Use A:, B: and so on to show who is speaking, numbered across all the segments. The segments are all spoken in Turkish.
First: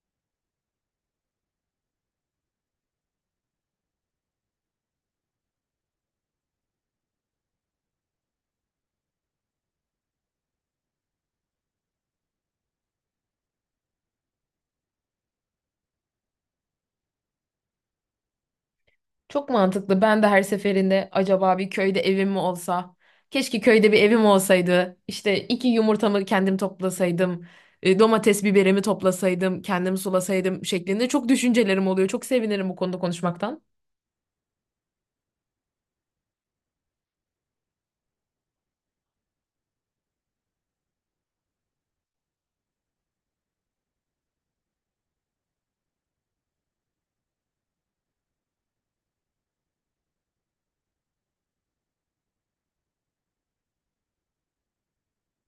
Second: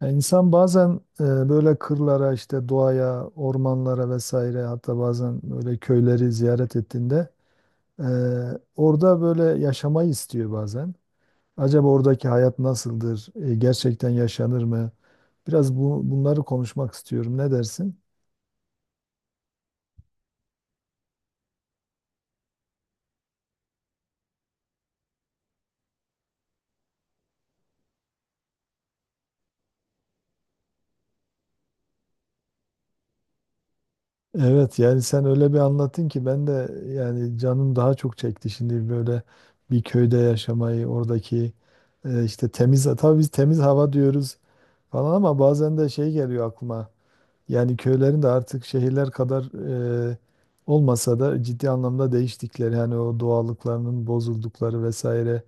A: Yani insan bazen böyle kırlara işte doğaya, ormanlara vesaire, hatta bazen böyle köyleri ziyaret ettiğinde e, orada böyle yaşamayı istiyor bazen. Acaba oradaki hayat nasıldır? E, gerçekten yaşanır mı? Biraz bu, bunları konuşmak istiyorum. Ne dersin?
B: Çok mantıklı. Ben de her seferinde acaba bir köyde evim mi olsa? Keşke köyde bir evim olsaydı. İşte iki yumurtamı kendim toplasaydım. Domates biberimi toplasaydım, kendim sulasaydım şeklinde çok düşüncelerim oluyor. Çok sevinirim bu konuda konuşmaktan.
A: Evet, yani sen öyle bir anlattın ki ben de yani canım daha çok çekti şimdi böyle bir köyde yaşamayı. Oradaki işte temiz, tabii biz temiz hava diyoruz falan, ama bazen de şey geliyor aklıma. Yani köylerin de artık şehirler kadar e, olmasa da ciddi anlamda değiştikleri, hani o doğallıklarının bozuldukları vesaire.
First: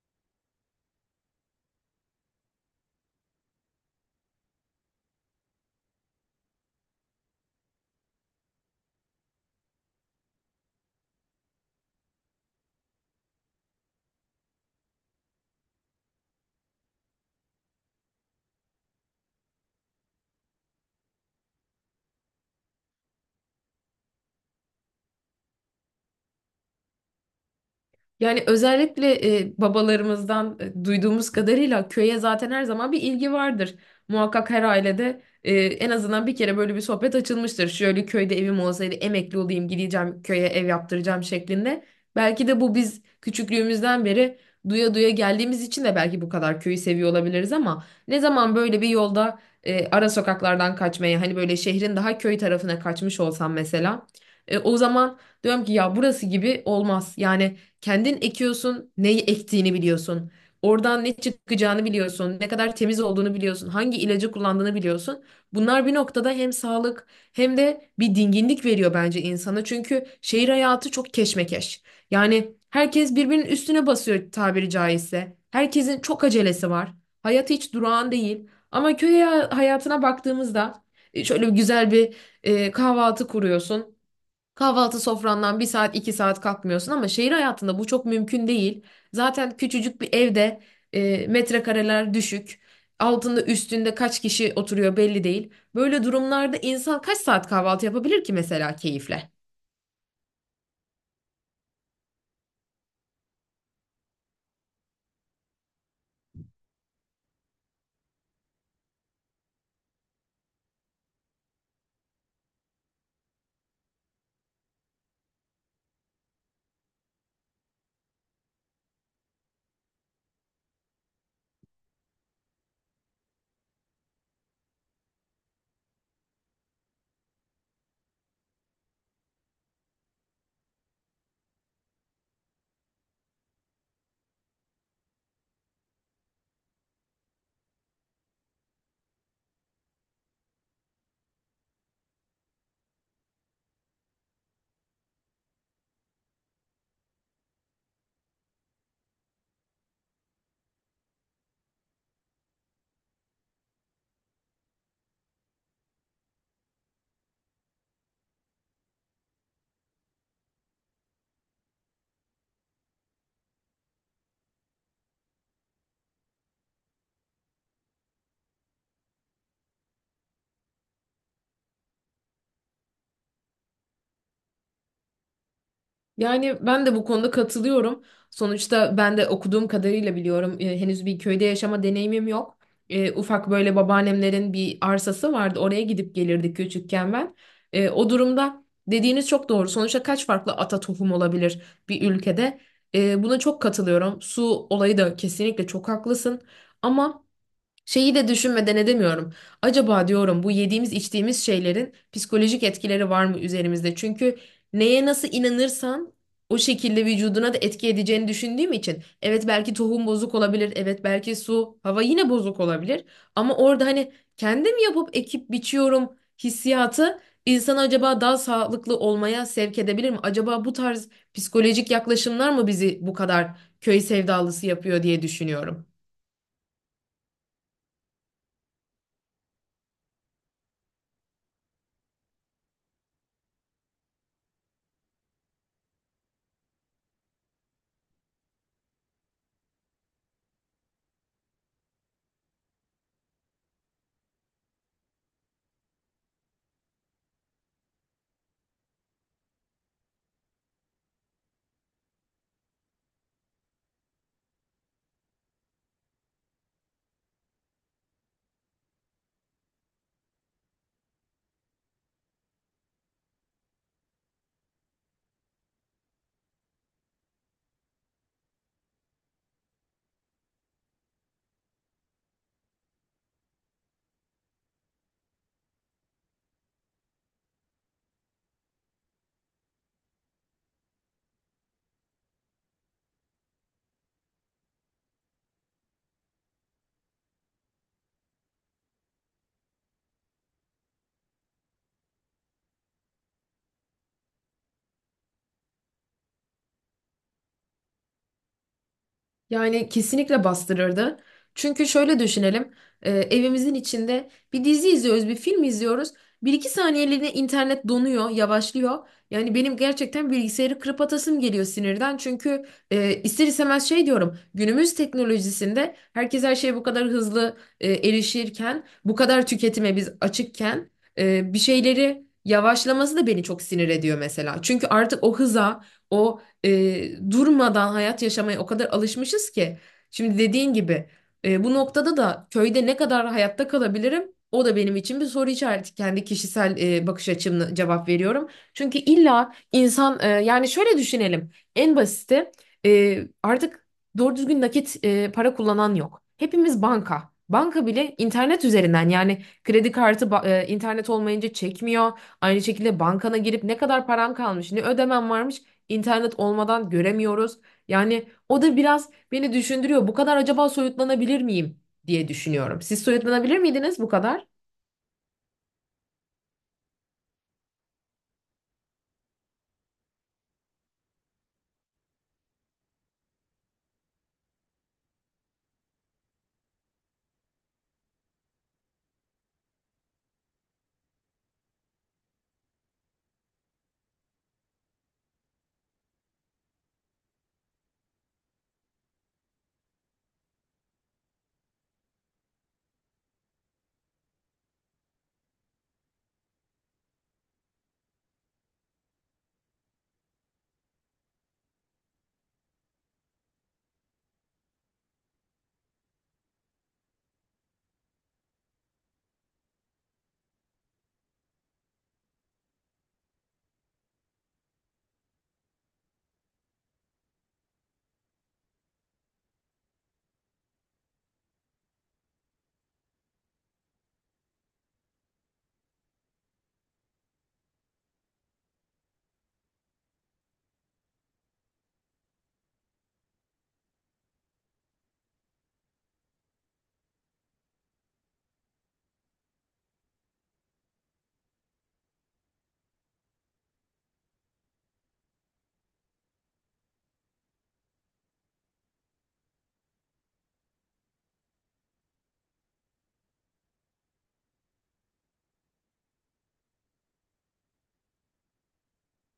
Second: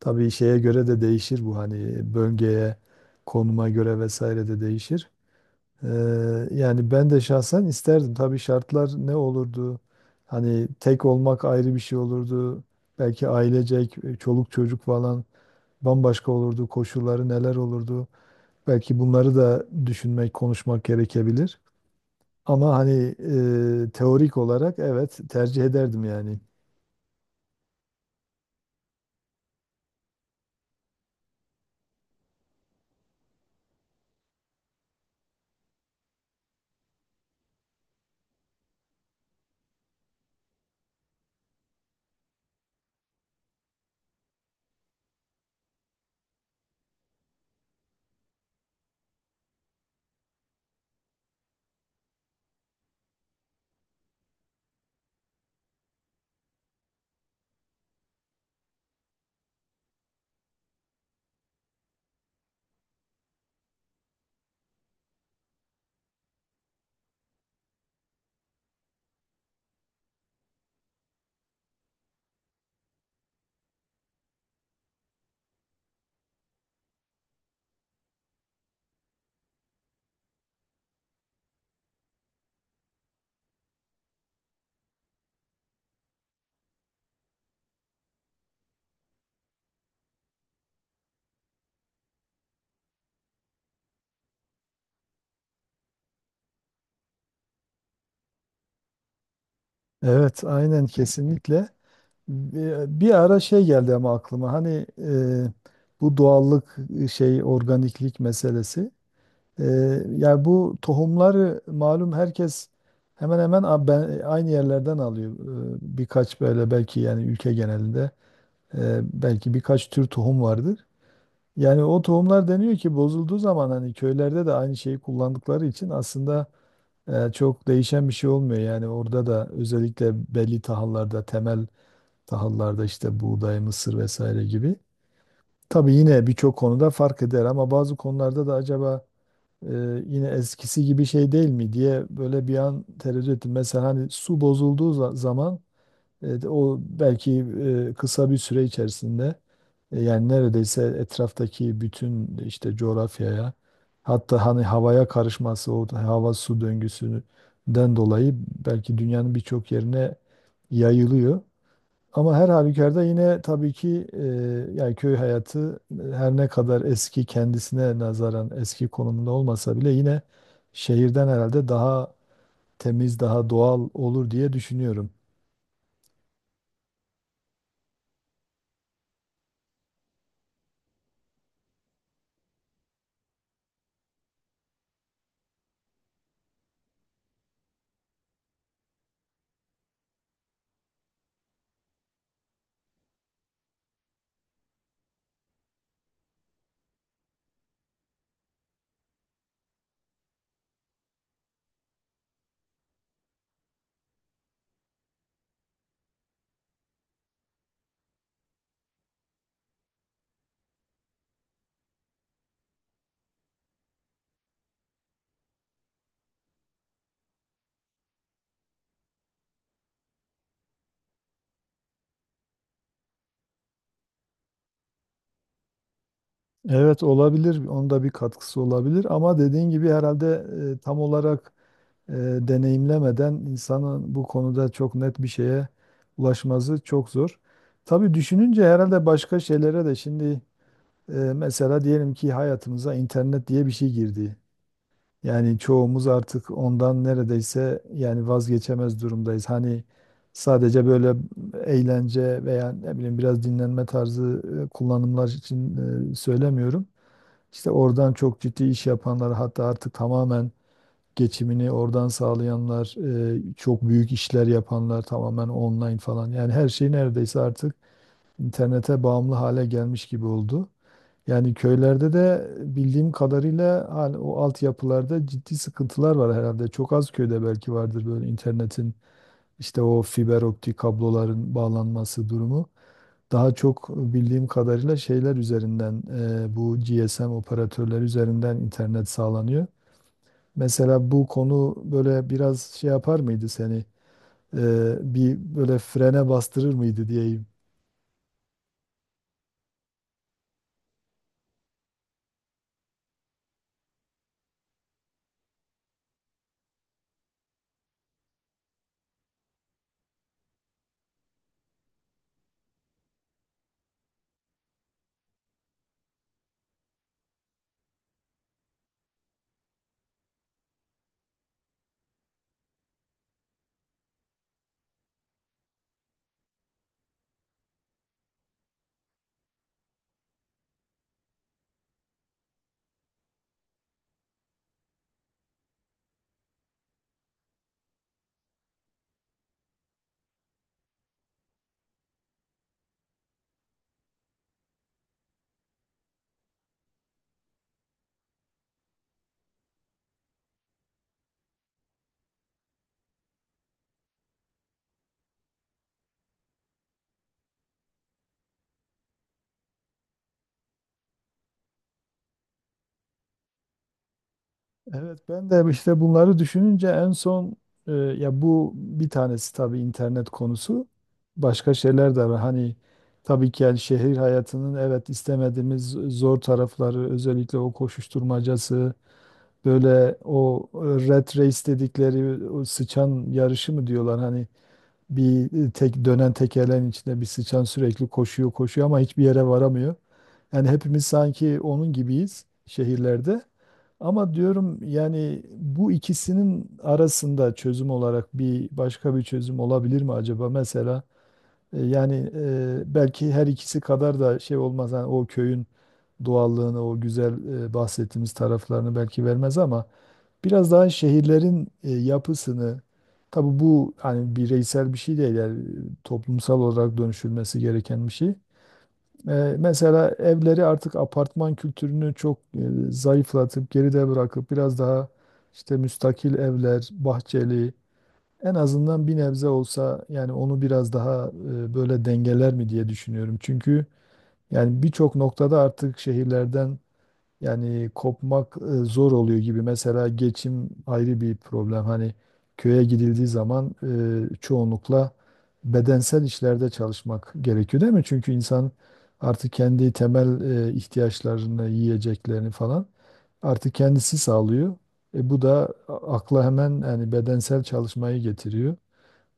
A: Tabii şeye göre de değişir bu, hani bölgeye, konuma göre vesaire de değişir. E, yani ben de şahsen isterdim. Tabii şartlar ne olurdu? Hani tek olmak ayrı bir şey olurdu. Belki ailecek, çoluk çocuk falan bambaşka olurdu. Koşulları neler olurdu? Belki bunları da düşünmek, konuşmak gerekebilir. Ama hani teorik olarak evet, tercih ederdim yani.
B: Yani özellikle babalarımızdan duyduğumuz kadarıyla köye zaten her zaman bir ilgi vardır. Muhakkak her ailede en azından bir kere böyle bir sohbet açılmıştır. Şöyle köyde evim olsaydı emekli olayım gideceğim köye ev yaptıracağım şeklinde. Belki de bu biz küçüklüğümüzden beri duya duya geldiğimiz için de belki bu kadar köyü seviyor olabiliriz ama ne zaman böyle bir yolda ara sokaklardan kaçmaya hani böyle şehrin daha köy tarafına kaçmış olsam mesela, o zaman diyorum ki ya burası gibi olmaz. Yani kendin ekiyorsun, neyi ektiğini biliyorsun. Oradan ne çıkacağını biliyorsun, ne kadar temiz olduğunu biliyorsun, hangi ilacı kullandığını biliyorsun. Bunlar bir noktada hem sağlık hem de bir dinginlik veriyor bence insana. Çünkü şehir hayatı çok keşmekeş. Yani herkes birbirinin üstüne basıyor tabiri caizse. Herkesin çok acelesi var. Hayat hiç durağan değil. Ama köy hayatına baktığımızda şöyle bir güzel bir kahvaltı kuruyorsun. Kahvaltı sofrandan bir saat iki saat kalkmıyorsun ama şehir hayatında bu çok mümkün değil. Zaten küçücük bir evde metrekareler düşük. Altında üstünde kaç kişi oturuyor belli değil. Böyle durumlarda insan kaç saat kahvaltı yapabilir ki mesela keyifle?
A: Evet, aynen, kesinlikle. Bir ara şey geldi ama aklıma, hani bu doğallık, şey, organiklik meselesi. E, yani bu tohumları malum herkes hemen hemen aynı yerlerden alıyor. E, birkaç böyle, belki yani ülke genelinde belki birkaç tür tohum vardır. Yani o tohumlar, deniyor ki bozulduğu zaman, hani köylerde de aynı şeyi kullandıkları için aslında E, çok değişen bir şey olmuyor. Yani orada da özellikle belli tahıllarda, temel tahıllarda, işte buğday, mısır vesaire gibi. Tabii yine birçok konuda fark eder, ama bazı konularda da acaba e, yine eskisi gibi şey değil mi diye böyle bir an tereddüt ettim. Mesela hani su bozulduğu zaman o belki kısa bir süre içerisinde, yani neredeyse etraftaki bütün işte coğrafyaya, hatta hani havaya karışması, o hava su döngüsünden dolayı belki dünyanın birçok yerine yayılıyor. Ama her halükarda yine tabii ki yani köy hayatı, her ne kadar eski kendisine nazaran eski konumunda olmasa bile, yine şehirden herhalde daha temiz, daha doğal olur diye düşünüyorum.
B: Yani ben de bu konuda katılıyorum. Sonuçta ben de okuduğum kadarıyla biliyorum. Henüz bir köyde yaşama deneyimim yok. E, ufak böyle babaannemlerin bir arsası vardı. Oraya gidip gelirdik küçükken ben. E, o durumda dediğiniz çok doğru. Sonuçta kaç farklı ata tohum olabilir bir ülkede? E, buna çok katılıyorum. Su olayı da kesinlikle çok haklısın. Ama şeyi de düşünmeden edemiyorum. Acaba diyorum bu yediğimiz içtiğimiz şeylerin psikolojik etkileri var mı üzerimizde? Çünkü neye nasıl inanırsan o şekilde vücuduna da etki edeceğini düşündüğüm için. Evet belki tohum bozuk olabilir. Evet belki su, hava yine bozuk olabilir. Ama orada hani kendim yapıp ekip biçiyorum hissiyatı insanı acaba daha sağlıklı olmaya sevk edebilir mi? Acaba bu tarz psikolojik yaklaşımlar mı bizi bu kadar köy sevdalısı yapıyor diye düşünüyorum.
A: Evet, olabilir. Onda bir katkısı olabilir, ama dediğin gibi herhalde tam olarak e, deneyimlemeden insanın bu konuda çok net bir şeye ulaşması çok zor. Tabii düşününce herhalde başka şeylere de şimdi, mesela diyelim ki hayatımıza internet diye bir şey girdi. Yani çoğumuz artık ondan neredeyse yani vazgeçemez durumdayız. Hani sadece böyle eğlence veya ne bileyim biraz dinlenme tarzı kullanımlar için söylemiyorum. İşte oradan çok ciddi iş yapanlar, hatta artık tamamen geçimini oradan sağlayanlar, çok büyük işler yapanlar tamamen online falan. Yani her şey neredeyse artık internete bağımlı hale gelmiş gibi oldu. Yani köylerde de bildiğim kadarıyla hani o altyapılarda ciddi sıkıntılar var herhalde. Çok az köyde belki vardır böyle internetin işte o fiber optik kabloların bağlanması durumu. Daha çok bildiğim kadarıyla şeyler üzerinden, bu GSM operatörleri üzerinden internet sağlanıyor. Mesela bu konu böyle biraz şey yapar mıydı seni? E, bir böyle frene bastırır mıydı diyeyim.
B: Yani kesinlikle bastırırdı. Çünkü şöyle düşünelim, evimizin içinde bir dizi izliyoruz, bir film izliyoruz. Bir iki saniyeliğine internet donuyor, yavaşlıyor. Yani benim gerçekten bilgisayarı kırıp atasım geliyor sinirden. Çünkü ister istemez şey diyorum, günümüz teknolojisinde herkes her şeye bu kadar hızlı erişirken, bu kadar tüketime biz açıkken bir şeyleri yavaşlaması da beni çok sinir ediyor mesela. Çünkü artık o hıza, o durmadan hayat yaşamaya o kadar alışmışız ki. Şimdi dediğin gibi bu noktada da köyde ne kadar hayatta kalabilirim? O da benim için bir soru işareti. Kendi kişisel bakış açımla cevap veriyorum. Çünkü illa insan yani şöyle düşünelim. En basiti, artık doğru düzgün nakit para kullanan yok. Hepimiz banka. Banka bile internet üzerinden yani kredi kartı internet olmayınca çekmiyor. Aynı şekilde bankana girip ne kadar param kalmış, ne ödemem varmış İnternet olmadan göremiyoruz. Yani o da biraz beni düşündürüyor. Bu kadar acaba soyutlanabilir miyim diye düşünüyorum. Siz soyutlanabilir miydiniz bu kadar?
A: Evet, ben de işte bunları düşününce en son ya bu bir tanesi tabii internet konusu. Başka şeyler de var. Hani tabii ki yani şehir hayatının, evet, istemediğimiz zor tarafları, özellikle o koşuşturmacası. Böyle o rat race dedikleri o sıçan yarışı mı diyorlar hani, bir tek dönen tekerleğin içinde bir sıçan sürekli koşuyor koşuyor ama hiçbir yere varamıyor. Yani hepimiz sanki onun gibiyiz şehirlerde. Ama diyorum yani bu ikisinin arasında çözüm olarak bir başka bir çözüm olabilir mi acaba? Mesela yani, belki her ikisi kadar da şey olmaz, hani o köyün doğallığını, o güzel bahsettiğimiz taraflarını belki vermez ama biraz daha şehirlerin yapısını, tabii bu hani bireysel bir şey değil, yani toplumsal olarak dönüşülmesi gereken bir şey. E, mesela evleri, artık apartman kültürünü çok zayıflatıp geride bırakıp biraz daha işte müstakil evler, bahçeli, en azından bir nebze olsa yani onu biraz daha böyle dengeler mi diye düşünüyorum. Çünkü yani birçok noktada artık şehirlerden yani kopmak zor oluyor gibi. Mesela geçim ayrı bir problem. Hani köye gidildiği zaman çoğunlukla bedensel işlerde çalışmak gerekiyor değil mi? Çünkü insan artık kendi temel ihtiyaçlarını, yiyeceklerini falan artık kendisi sağlıyor. E, bu da akla hemen yani bedensel çalışmayı getiriyor.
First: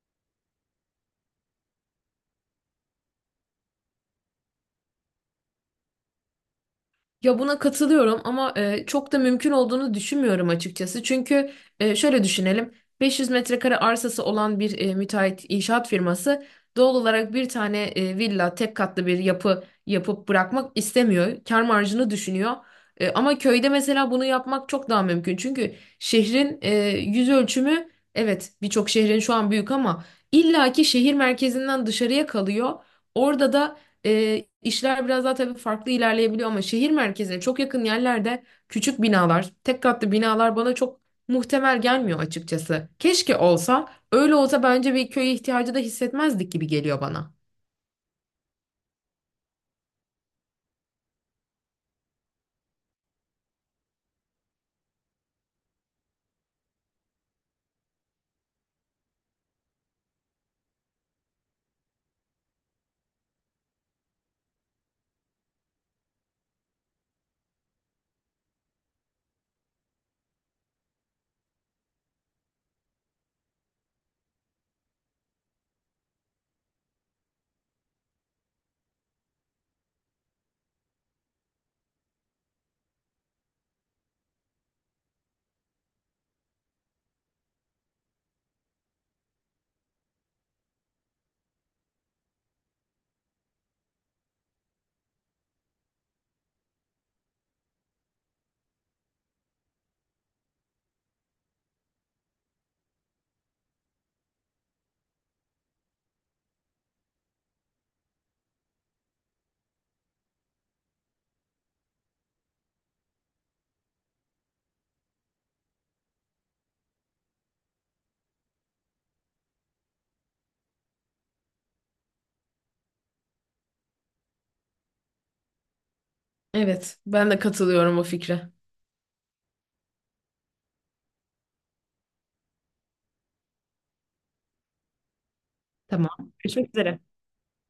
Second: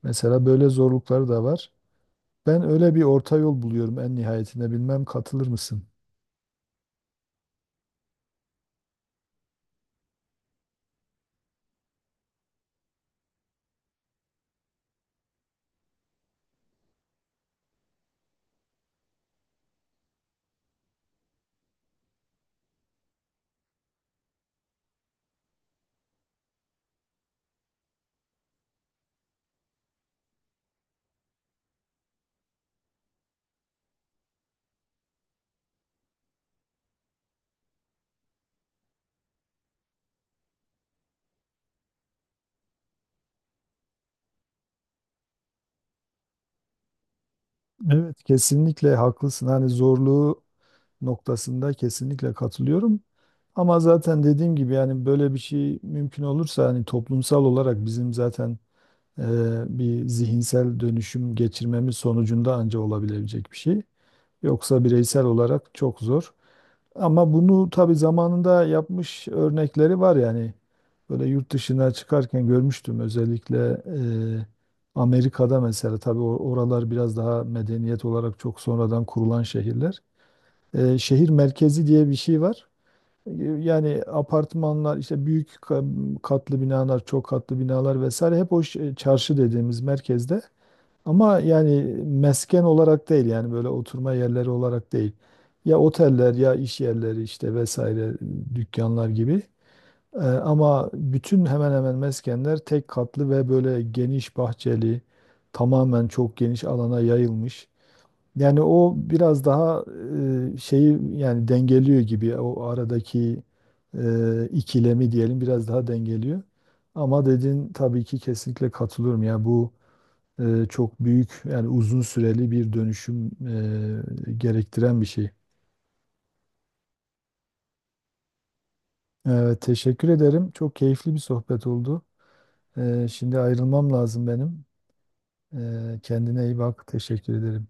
A: Mesela böyle zorlukları da var. Ben öyle bir orta yol buluyorum en nihayetinde. Bilmem katılır mısın?
B: Ya buna katılıyorum ama çok da mümkün olduğunu düşünmüyorum açıkçası. Çünkü şöyle düşünelim. 500 metrekare arsası olan bir müteahhit inşaat firması doğal olarak bir tane villa, tek katlı bir yapı yapıp bırakmak istemiyor. Kâr marjını düşünüyor. E, ama köyde mesela bunu yapmak çok daha mümkün. Çünkü şehrin yüz ölçümü evet birçok şehrin şu an büyük ama illaki şehir merkezinden dışarıya kalıyor. Orada da işler biraz daha tabii farklı ilerleyebiliyor ama şehir merkezine çok yakın yerlerde küçük binalar, tek katlı binalar bana çok muhtemel gelmiyor açıkçası. Keşke olsa, öyle olsa bence bir köye ihtiyacı da hissetmezdik gibi geliyor bana.
A: Evet. Kesinlikle haklısın. Hani zorluğu noktasında kesinlikle katılıyorum. Ama zaten dediğim gibi yani böyle bir şey mümkün olursa hani toplumsal olarak bizim zaten e, bir zihinsel dönüşüm geçirmemiz sonucunda anca olabilecek bir şey. Yoksa bireysel olarak çok zor. Ama bunu tabii zamanında yapmış örnekleri var yani. Böyle yurt dışına çıkarken görmüştüm özellikle e, Amerika'da mesela, tabii oralar biraz daha medeniyet olarak çok sonradan kurulan şehirler. E, şehir merkezi diye bir şey var. E, yani apartmanlar, işte büyük katlı binalar, çok katlı binalar vesaire hep o çarşı dediğimiz merkezde, ama yani mesken olarak değil, yani böyle oturma yerleri olarak değil. Ya oteller, ya iş yerleri işte vesaire, dükkanlar gibi. Ama bütün hemen hemen meskenler tek katlı ve böyle geniş bahçeli, tamamen çok geniş alana yayılmış. Yani o biraz daha şeyi, yani dengeliyor gibi o aradaki ikilemi, diyelim, biraz daha dengeliyor. Ama dediğin, tabii ki kesinlikle katılıyorum ya, bu çok büyük, yani uzun süreli bir dönüşüm gerektiren bir şey.
B: Evet, ben de katılıyorum o fikre.
A: Evet, teşekkür ederim. Çok keyifli bir sohbet oldu. E, şimdi ayrılmam lazım benim. E,
B: Tamam.
A: kendine iyi
B: Görüşmek
A: bak.
B: üzere.
A: Teşekkür ederim.